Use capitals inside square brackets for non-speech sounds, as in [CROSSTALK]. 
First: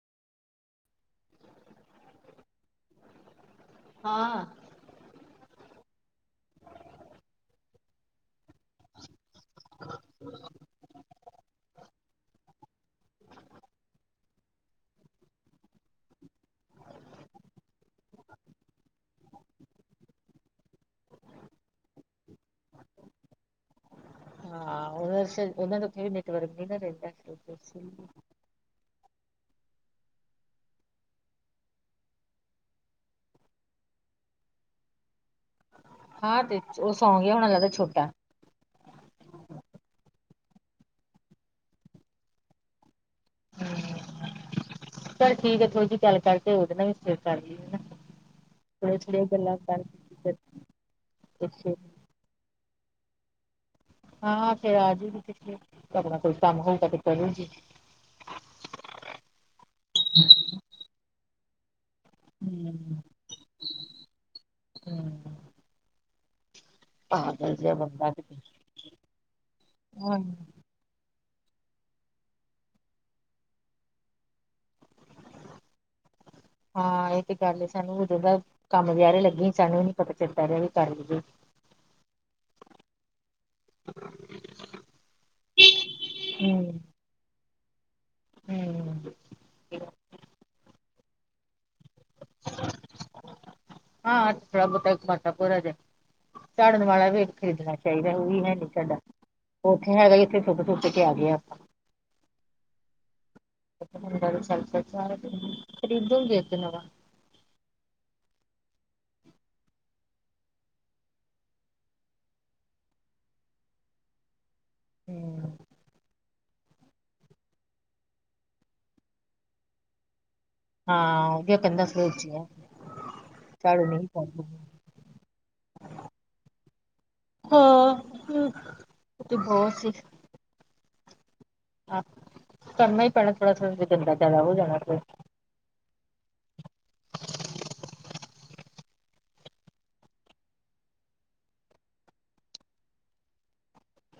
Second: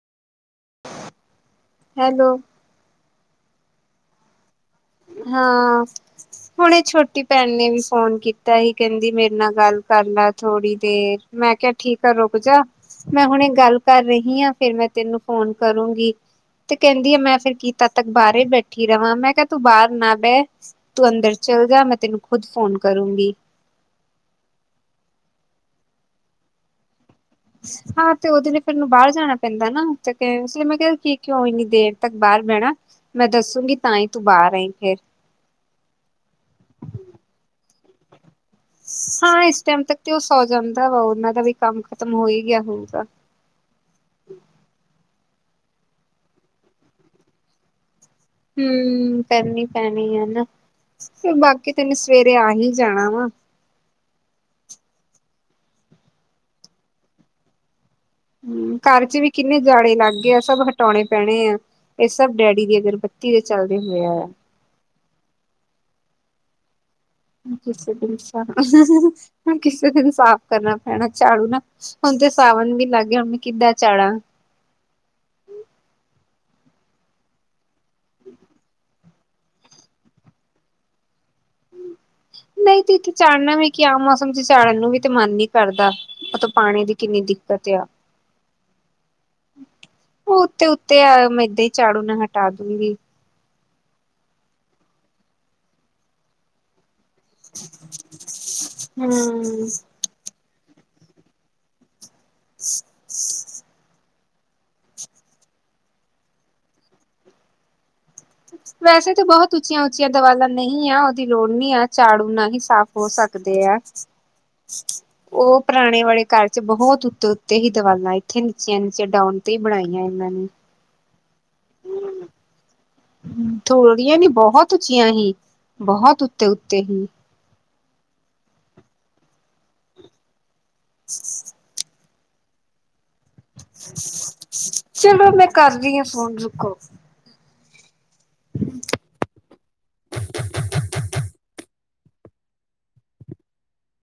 Hello ਹਾਂ ਹਾਂ ਹੁਣੇ ਛੋਟੀ ਭੈਣ ਨੇ ਵੀ ਫੋਨ ਕੀਤਾ ਸੀ। ਕਹਿੰਦੀ ਮੇ ਰੇ ਨਾਲ ਗੱਲ ਕਰ ਲੈ ਥੋੜੀ ਦੇਰ ਮੈਂ ਕਿਹਾ ਠੀਕ ਆ ਰੁਕ ਜਾ। ਮੈਂ ਹੁਣੇ ਗੱਲ ਕਰ ਰਹੀ ਹਾਂ। ਫੇਰ ਮੈਂ ਤੈਨੂੰ ਫੋਨ ਕਰੂੰਗੀ। ਤੇ ਕੇਂਦੀ ਆ ਮੈਂ ਫਿਰ ਕੀ ਤਦ ਤੱਕ ਬਾਰ ਹੀ ਬੈਠੀ ਰਵਾ ਮੈਂ ਕਿਹਾ ਤੂੰ ਬਾਰ ਨਾ ਬੈ ਤੂੰ ਅੰਦਰ ਚੱਲ ਜਾ ਮੈਂ ਤੈਨੂੰ ਖੁਦ ਫੋਨ ਕਰੂੰਗੀ। ਹਾਂ [UNINTELLIGIBLE] ਉਹਨਾਂ ਦਾ ਉੱਥੇ ਵੀ ਨੈਟਵਰਕ ਵੀ ਨਾ ਰੇਂਦਾ ਫਿਰ ਹਾਂ ਤੇ ਉ [UNINTELLIGIBLE] ਮੈਨੂੰ ਬਾਰ ਜਾਣਾ ਪੈਂਦਾ ਨਾ ਤੇ ਇਸ ਲਈ ਮੈਂ ਕਿਆ ਕਿ ਕਿਉਂ ਇੰਨੀ ਦੇਰ ਤੱਕ ਬਾਰ ਬੇਣਾ। ਮੈਂ ਦੱਸੂੰਗੀ ਤਾਂ ਈ ਤੂੰ ਬਾਰ ਆਈਂ ਫੇਰ। ਹਾਂ ਤੇ ਉਹ ਸੌਂਗ ਗਿਆ ਹੋਣਾ ਲੱਗ ਛੋਟਾ। ਹਾਂ ਇਸ ਟੈਮ ਤੱਕ ਤੇ ਉਹ ਸੌ ਜਾਂਦਾ ਵਾ ਉਨਾਂ ਦਾ ਵੀ ਕੰਮ ਖਤਮ ਹੋ ਹੀ ਗਿਆ ਹੋਊਗਾ। ਚੱਲ ਠੀਕ ਆ ਥੋੜੀ ਜੀ ਗੱਲ ਕਰਕੇ ਉਦੇ ਨਾਲ ਵੀ ਫਿਰ ਕਰ ਲਿਐ ਨਾ। ਹੂੰ ਕਰਨੀ ਪੈਣੀ ਐ ਕਰਕੇ ਨਾ, ਫਿਰ ਬਾਕੀ ਅੱਛਾ। ਤੇ ਮੈਂ ਸਵੇਰੇ ਆ ਹੀ ਜਾਣਾ ਵਾ। ਹਾਂ ਫਿਰ ਆਜੂਗੀ ਕਿੱਥੇ ਆਪਣਾ ਕੋਈ ਕੰਮ ਹੋਊਗਾ ਤੇ ਕਰੂਗੀ। ਕਾਰ ਚ ਵੀ ਕਿੰਨੇ ਜਾਲੇ ਲੱਗ ਗੇ ਆ ਸਭ ਹਟਾਉਣੇ ਪੈਣੇ ਆ ਇਹ ਸਭ ਡੈਡੀ ਦੇ ਅਗਰ ਹੂੰ। ਧੀਰੇ ਚੱਲਦੇ ਹੋਏ ਆ। [INAUDIBLE] ਪਾਗਲ ਜਿਹਾ ਕਿਸੇ ਬੰਦਾ ਦਿਨ ਕਿਤੇ। ਸਾ, ਕਿਸੇ ਦਿਨ ਹਾਂ ਸਾਫ਼ ਕਰਨਾ। ਹਨਾ ਚਾੜੂ ਨਾ ਹੁਣ ਤੇ ਸਾਵਣ ਵੀ ਲੱਗ ਗਿਆ ਹੁਣ ਮੈਂ ਕਿੱਦਾਂ ਚਾੜਾ। ਹਾਂ ਇਹ ਤੇ ਗੱਲ ਏ ਸਾਨੂੰ ਉਦੋਂ ਦਾ ਕੰਮ ਵਿਆਰੇ ਲੱਗੇ ਸਾਨੂੰ ਨੀ ਪਤਾ ਚੱਲਦਾ ਰਿਆ ਵੀ ਕਰ ਲਈਏ। ਨਈ ਤੇ ਇੱਥੇ ਚਾੜਨਾ ਵੀ ਕਿ ਆਮ ਮੌਸਮ ਚ ਚਾੜ੍ਹਨ ਨੂੰ ਵੀ ਤੇ ਮਨ ਨੀ ਕਰਦਾ ਮੰਤਵ ਹੂੰ ਪਾਨੀ ਦੀ ਕਿੰਨੀ ਦਿੱਕਤ ਏਆ। [INAUDIBLE] ਉਹ ਉੱਤੇ-ਉੱਤੇ ਐ ਮੈਂ ਏਦਾਂ ਹੀ ਝਾੜੂ ਨਾ ਹਟਾ ਦੂਗੀ। ਹਾਂ [UNINTELLIGIBLE] ਝਾੜਨ ਵਾਲਾ ਵੀ ਖਰੀਦਣਾ ਚਾਈਦਾ, ਉਹੀ ਵੀ ਹੈ ਨੀ ਸਾਡਾ ਹੂੰ। ਉੱਥੇ ਹੈਗਾ ਇੱਥੇ ਸੁੱਟ-ਸੁੱਟ ਕੇ ਆ ਗਏ ਆਪਾਂ। [INAUDIBLE] [UNINTELLIGIBLE] ਵੈਸੇ ਤਾਂ ਬੋਹਤ ਉੱਚੀਆਂ-ਉੱਚੀਆਂ ਦਵਾਲਾਂ ਨਹੀ ਐ, ਓਦੀ ਲੋੜ ਨੀ ਐ ਝਾੜੂ ਨਾਲ ਹੀ ਸਾਫ਼ ਹੋ ਸਕਦੇ ਆ। ਓ ਪੁਰਾਣੇ ਵਾਲੇ ਘਰ ਚ ਬੋਹਤ ਉੱਤੇ-ਉੱਤੇ ਹੀ ਦਵਾਲਾ, ਇੱਥੇ ਨੀਚਿਆਂ-ਨੀਚੀਆਂ ਡਾਉਣ ਤੇ ਹੀ ਬਣਾਈਆ ਇਨਾ ਨੇ। ਹਾਂ [UNINTELLIGIBLE] ਝਾੜੂ ਨਹੀਂ ਥੋੜੀਆਂ ਨੀ ਪਾਉਂਦੀ। ਬੋਹਤ ਉੱਚੀਆਂ ਹੀ, ਬੋਹਤ ਉੱਤੇ-ਉੱਤੇ ਹੀ। ਹਾਂ [UNINTELLIGIBLE] [INAUDIBLE] ਹਾਂ, ਕਰਨਾ ਹੀ ਪੈਣਾ ਥੋੜਾ-ਥੋੜਾ ਜਾ ਗੰਦਾ ਵਾ ਜਾਦਾ ਹੋ ਜਾਣਾ ਫੇਰ। ਕਰਦੀ ਆ ਫੋਨ ਰੁਕੋ। [INAUDIBLE]